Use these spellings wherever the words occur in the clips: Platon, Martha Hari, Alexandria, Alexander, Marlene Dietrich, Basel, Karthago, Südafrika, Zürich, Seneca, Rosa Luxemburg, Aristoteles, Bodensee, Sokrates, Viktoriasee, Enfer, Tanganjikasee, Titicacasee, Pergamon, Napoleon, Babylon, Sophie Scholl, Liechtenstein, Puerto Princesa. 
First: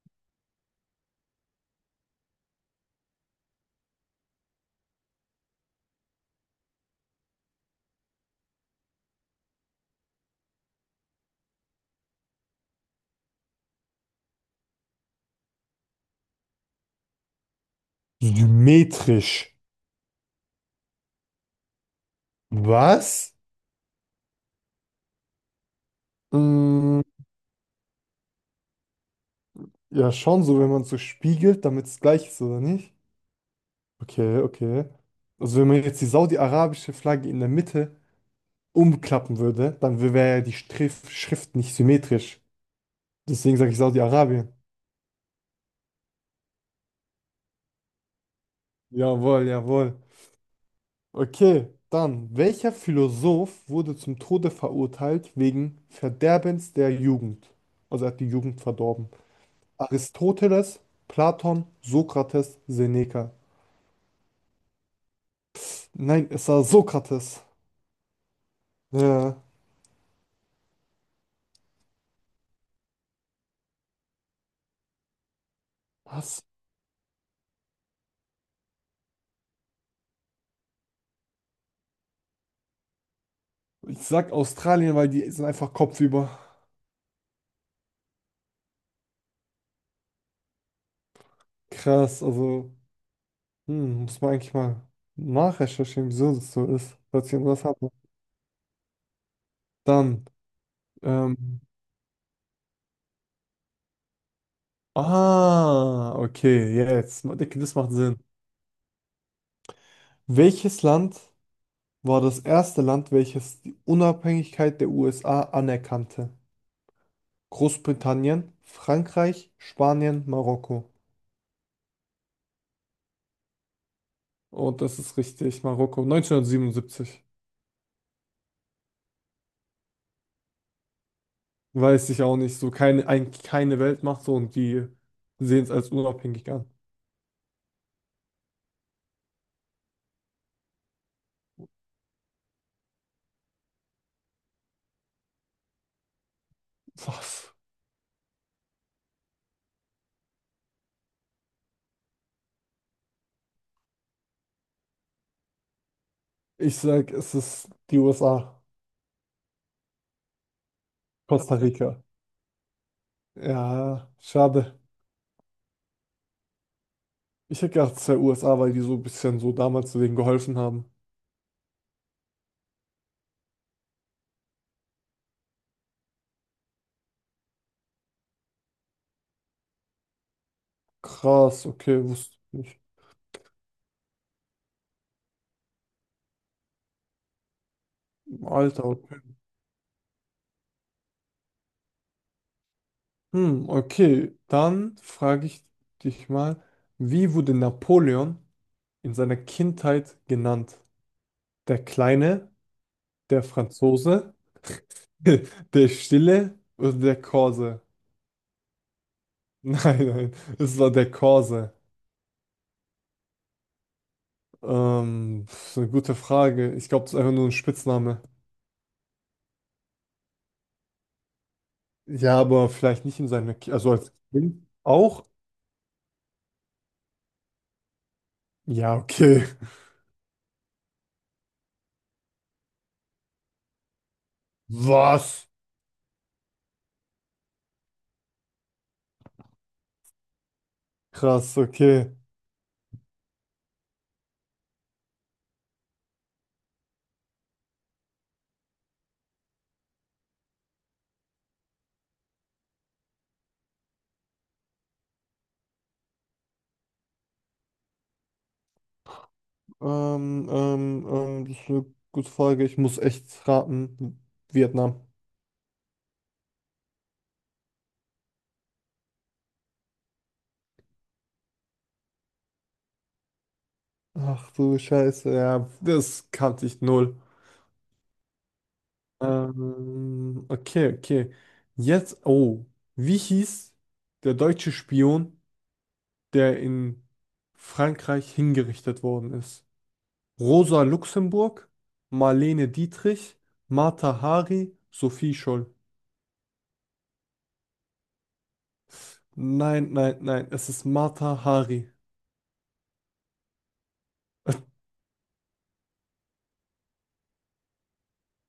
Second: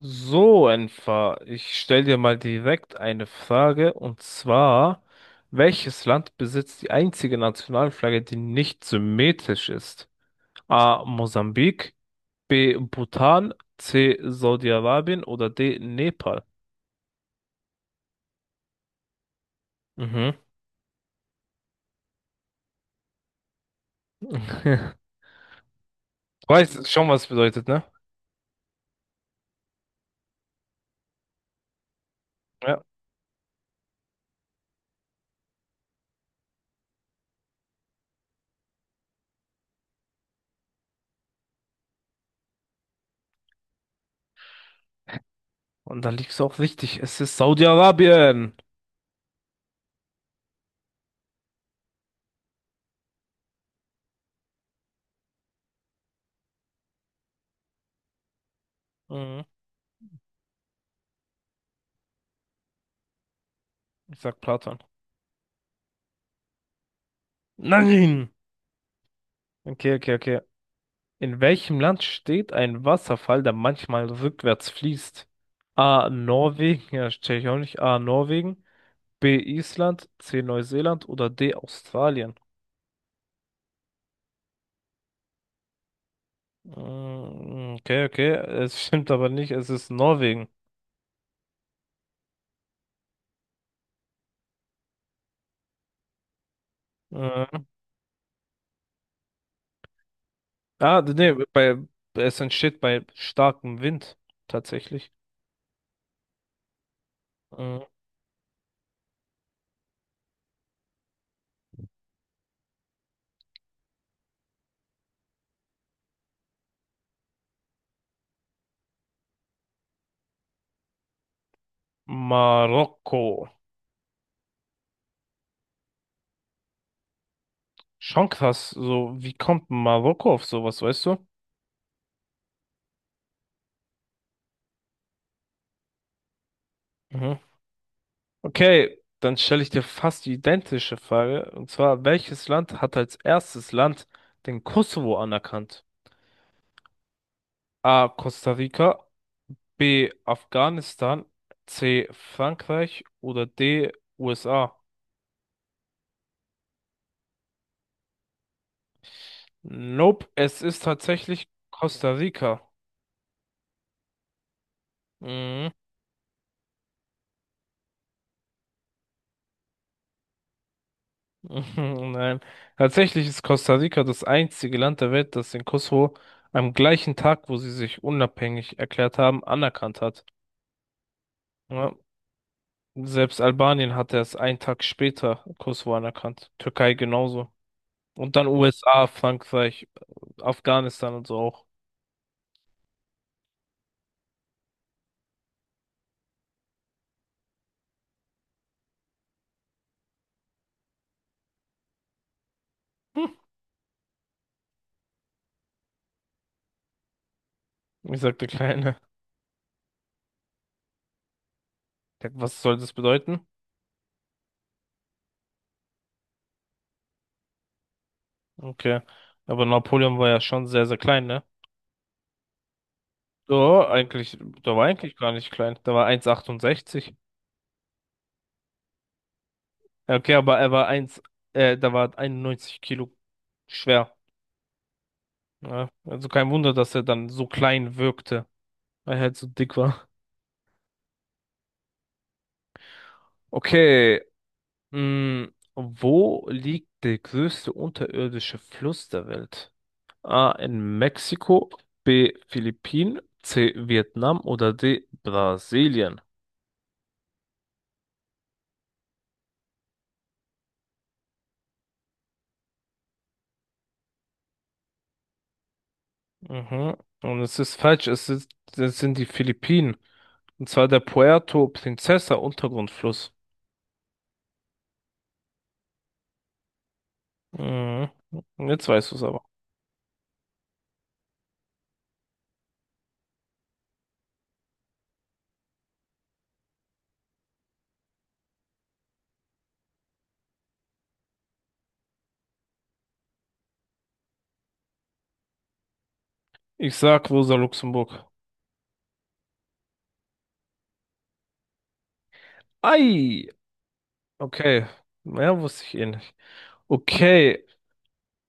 So, Enfer, ich stelle dir mal direkt eine Frage, und zwar, welches Land besitzt die einzige Nationalflagge, die nicht symmetrisch ist? A. Mosambik, B. Bhutan, C. Saudi-Arabien oder D. Nepal? Symmetrisch. Mhm. Was? Du weißt Mm, schon, was es bedeutet, ne? ja, schon so, wenn man so spiegelt, damit es gleich ist, oder Ja. nicht? Okay, okay. Also wenn man jetzt die saudi-arabische Flagge in der Mitte umklappen würde, dann wäre ja die Strif Schrift nicht symmetrisch. Deswegen sage ich Saudi-Arabien. Und da liegst du auch richtig. Es ist Saudi-Arabien. Jawohl, jawohl. Okay, dann, welcher Philosoph wurde zum Tode verurteilt wegen Verderbens der Jugend? Also er hat die Jugend verdorben. Mhm. Aristoteles, Platon, Sokrates, Seneca. Ich sag Platon. Nein, es war Sokrates. Nein! Ja. Okay, okay, okay. In welchem Land steht ein Wasserfall, der manchmal rückwärts fließt? A. Was? Norwegen, ja, check ich auch nicht. A. Norwegen, B. Island, C. Neuseeland oder D. Australien? Ich sag Australien, weil die sind einfach kopfüber. Mm. Okay, okay, es stimmt aber nicht, es ist Norwegen. Krass, also, hm, muss man eigentlich mal nachrecherchieren, wieso das so ist. Falls ich Mhm. irgendwas habe. Dann, Ah, nee, ähm, bei, Es entsteht bei starkem Wind tatsächlich. ah, okay, jetzt. Ich denke, das Mhm. macht Sinn. Welches Land war das erste Land, welches die Unabhängigkeit der USA anerkannte? Großbritannien, Frankreich, Spanien, Marokko. Marokko. Und das ist richtig, Marokko, 1977. Schon krass, so, wie kommt Marokko auf sowas, weißt du? Weiß ich auch nicht. So keine, eigentlich keine Weltmacht so und die sehen es als unabhängig an. Mhm. Okay, dann stelle ich dir fast die identische Frage. Und zwar, welches Land hat als erstes Land den Kosovo anerkannt? Was? A. Costa Rica, B. Afghanistan, C. Frankreich oder D. USA? Ich sag, es ist die USA. Nope, es ist tatsächlich Costa Rica. Costa Rica. Ja, schade. Mhm. Ich hätte gedacht, es wäre USA, weil die so ein bisschen so damals denen geholfen haben. Nein, tatsächlich ist Costa Rica das einzige Land der Welt, das den Kosovo am gleichen Tag, wo sie sich unabhängig erklärt haben, anerkannt hat. Krass, Ja. okay, wusste ich nicht. Selbst Albanien hat erst einen Tag später Kosovo anerkannt. Türkei genauso. Und dann Alter, USA, okay. Frankreich, Afghanistan und so auch. Hm, okay. Dann frage ich dich mal, wie wurde Napoleon in seiner Kindheit genannt? Der Kleine, der Franzose, der Stille oder der Korse. Ich sag der Kleine. Nein, es war der Korse. Ja, was soll das bedeuten? Das ist eine gute Frage. Ich glaube, das ist einfach nur ein Spitzname. Okay. Aber Napoleon war ja schon sehr, sehr klein, ne? Ja, aber vielleicht nicht in seiner, Ja, also als eigentlich, Kind der war eigentlich auch? gar nicht klein. Der war 1,68. Ja, okay. Ja, okay, aber er war 1, da war 91 Kilo schwer. Was? Ja, also kein Wunder, dass er dann so klein wirkte, weil er halt so dick war. Krass, okay. Okay. Mm, wo liegt der größte unterirdische Fluss der Welt? A. In Mexiko, B. Philippinen, C. Vietnam oder D. Brasilien? Das ist eine gute Frage. Ich muss echt raten. Vietnam. Mhm. Und es ist falsch, es ist, es sind die Philippinen. Und zwar der Puerto Princesa Untergrundfluss. Ach du Scheiße, ja, das kannte ich null. Mhm. Jetzt weißt du es aber. Okay, okay. Jetzt, oh, wie hieß der deutsche Spion, der in Frankreich hingerichtet worden ist? Rosa Luxemburg, Marlene Dietrich, Martha Hari, Sophie Scholl. Ich sag Rosa Luxemburg. Nein, es ist Martha Hari. Ei! Okay. Ja, wusste ich eh nicht. Okay.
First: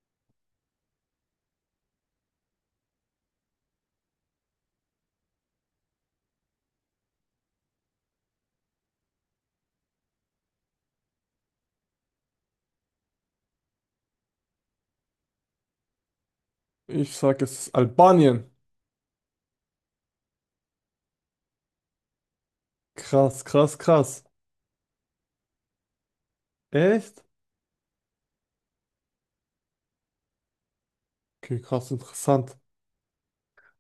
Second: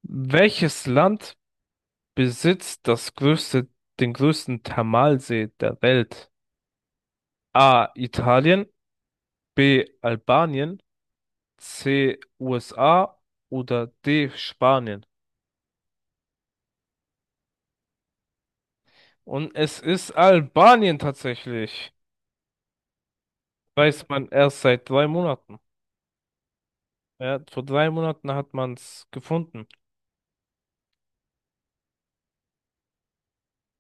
Welches Land besitzt den größten Thermalsee der Welt? A. Italien, B. Albanien, C. USA oder D. Spanien? Ich sag, es ist Albanien. Und es ist Albanien tatsächlich. Krass, krass, Weiß krass. man erst seit 3 Monaten. Echt? Ja, vor 3 Monaten hat man es gefunden. Okay, krass, interessant.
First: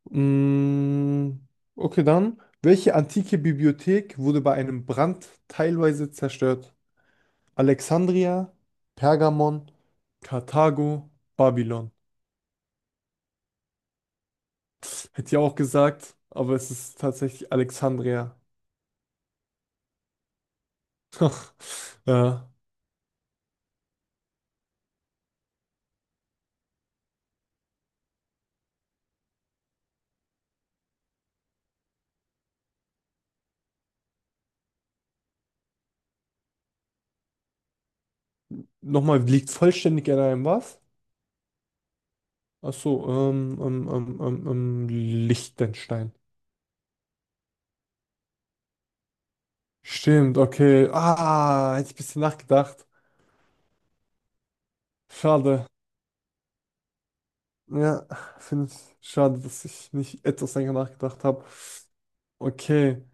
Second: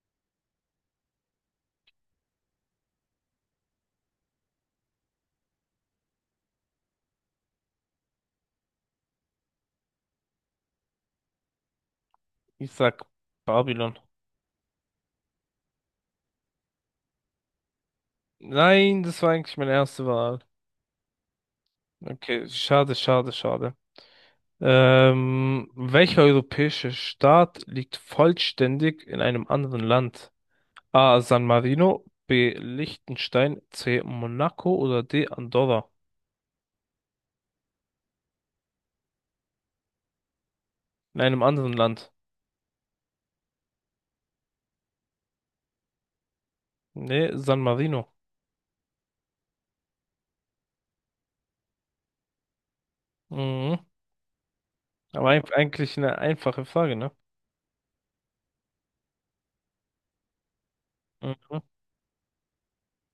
Mm, okay, dann. Welche antike Bibliothek wurde bei einem Brand teilweise zerstört? Alexandria, Pergamon, Karthago, Babylon. Ich sag Babylon. Hätte ich auch gesagt, aber es ist tatsächlich Alexandria. Nein, das war eigentlich meine erste Wahl. Okay, Ja. schade, schade, schade. Welcher europäische Staat liegt vollständig in einem anderen Land? A. San Marino, B. Liechtenstein, C. Monaco oder D. Andorra? Nochmal, liegt vollständig in einem was? In einem anderen Land. Ach so, Liechtenstein. Nee, San Marino. Stimmt, okay. Ah, hätte ich ein bisschen nachgedacht. Mhm. Schade. Eigentlich eine einfache Frage, ne? Ja, finde ich schade, dass ich nicht etwas länger nachgedacht habe. Mhm. Okay,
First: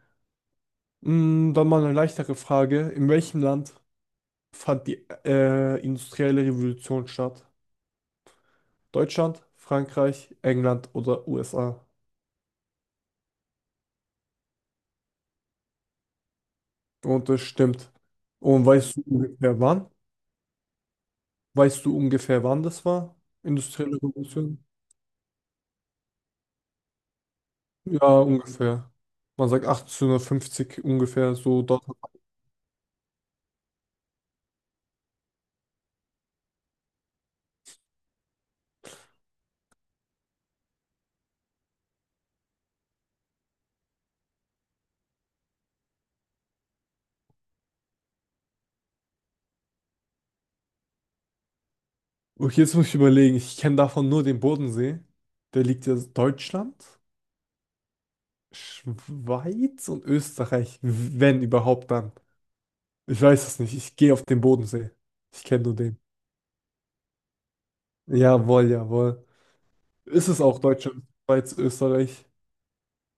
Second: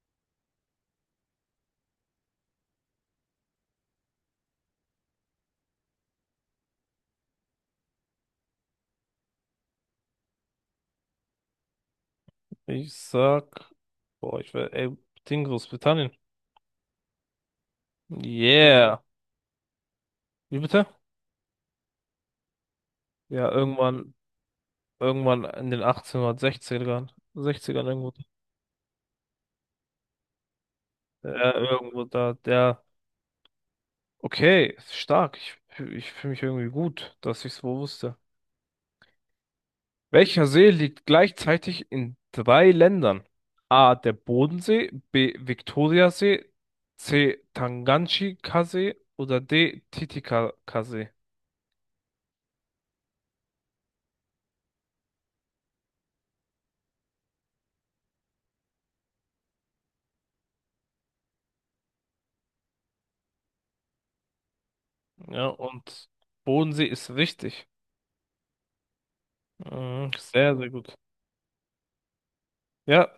mm, dann mal eine leichtere Frage. In welchem Land fand die industrielle Revolution statt? Deutschland, Frankreich, England oder USA? Ich sag, boah, ich will, ey, Ding Großbritannien. Und das stimmt. Und Yeah. weißt du ungefähr wann? Wie bitte? Weißt du ungefähr wann das war? Ja, Industrielle irgendwann, Revolution? irgendwann in den 1860ern, 60ern irgendwo. Ja, ungefähr. Man sagt 1850 ungefähr Ja, so. Da. irgendwo da, der. Okay, ist stark. Ich fühle mich irgendwie gut, dass ich es wohl wusste. Welcher See liegt gleichzeitig in 3 Ländern? A. Der Bodensee, B. Viktoriasee, C. Tanganjikasee oder D. Titicacasee? Okay, jetzt muss ich überlegen. Ich kenne davon nur den Bodensee. Der liegt ja Deutschland, Schweiz und Österreich, wenn überhaupt dann. Ich weiß es nicht. Ich gehe auf den Bodensee. Ich Ja, kenne nur den. und Bodensee ist richtig. Jawohl, jawohl. Mhm, Ist es sehr, auch sehr gut. Deutschland, Schweiz, Österreich? Ja,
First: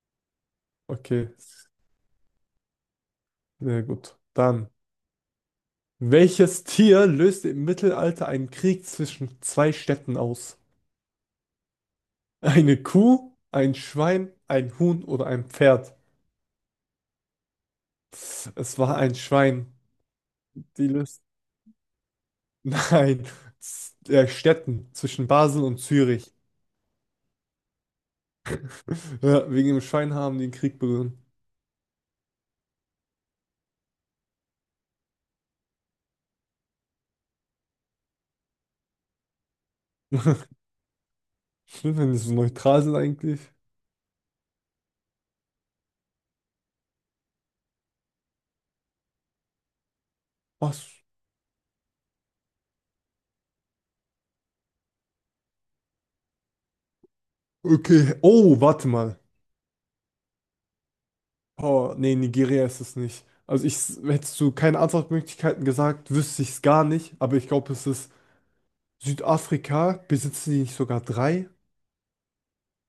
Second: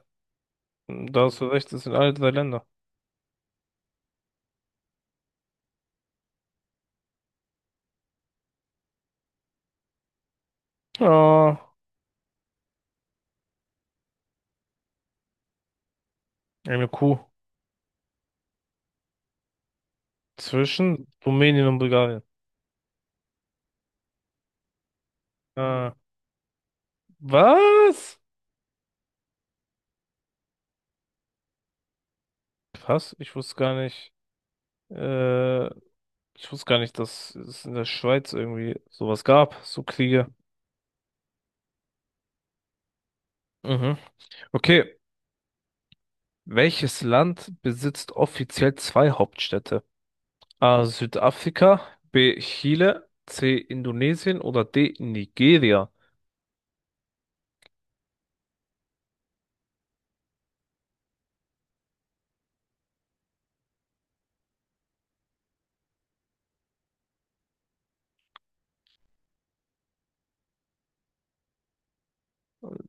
da Okay, hast du recht, es sind alle 3 Länder. sehr gut. Dann. Welches Tier löste im Mittelalter einen Krieg zwischen zwei Städten aus? Ah, Eine Kuh, ein Schwein, ein Huhn oder ein Pferd? eine Kuh. Es war ein Schwein. Die Zwischen löst Rumänien und Bulgarien. nein, Städten zwischen Basel und Ah, Zürich. was? Ja, wegen dem Schwein den Krieg begonnen. Krass, ich wusste gar nicht. Äh, ich wusste gar nicht, dass es in der Schweiz irgendwie sowas gab, so Kriege. Schlimm, wenn die so neutral sind eigentlich. Mhm. Okay, welches Land besitzt offiziell 2 Hauptstädte? A. Was? Südafrika, B. Chile, C. Indonesien oder D. Nigeria? Okay. Oh, warte mal. Oh, nee, Nigeria ist es nicht. Also hättest du keine Antwortmöglichkeiten gesagt, wüsste ich es gar nicht. Aber ich glaube, es ist Südafrika. Besitzen die nicht sogar drei?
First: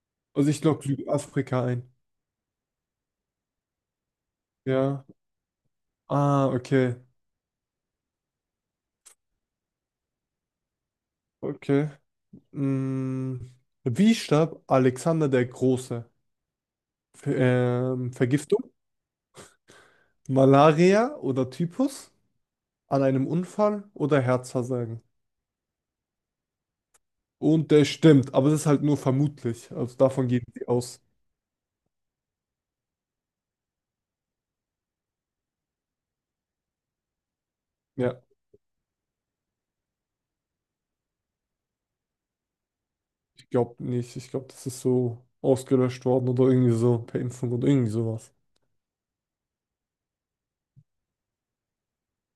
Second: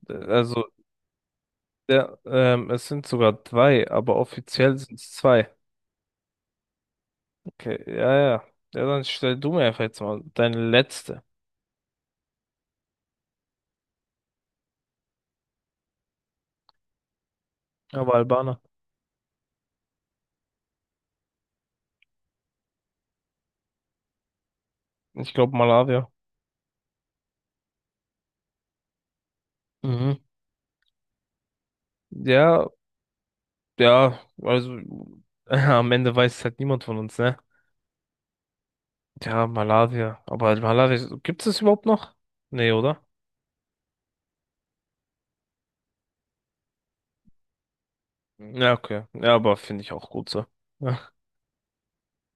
Also ich Also, logge Südafrika ein. ja, es sind sogar drei, aber offiziell sind Ja. es 2. Ah, okay. Okay, ja, ja. Ja, dann stell du mir einfach jetzt mal deine letzte. Okay. Mm. Wie starb Alexander der Große? Ver- Aber Albaner. Vergiftung, Malaria oder Typhus an einem Unfall oder Herzversagen. Ich glaube Malawi. Und der stimmt, aber das ist halt nur vermutlich. Also Mhm. davon gehen sie aus. Ja, ja, also am Ende weiß es halt niemand von uns, ne? Ja, Ja, Malaria. Aber Malaria, gibt es das überhaupt noch? Nee, oder? ich glaube nicht. Ich glaube, das ist so ausgelöscht worden oder irgendwie so per Impfung oder irgendwie sowas. Ja, okay. Ja, aber finde ich auch gut so.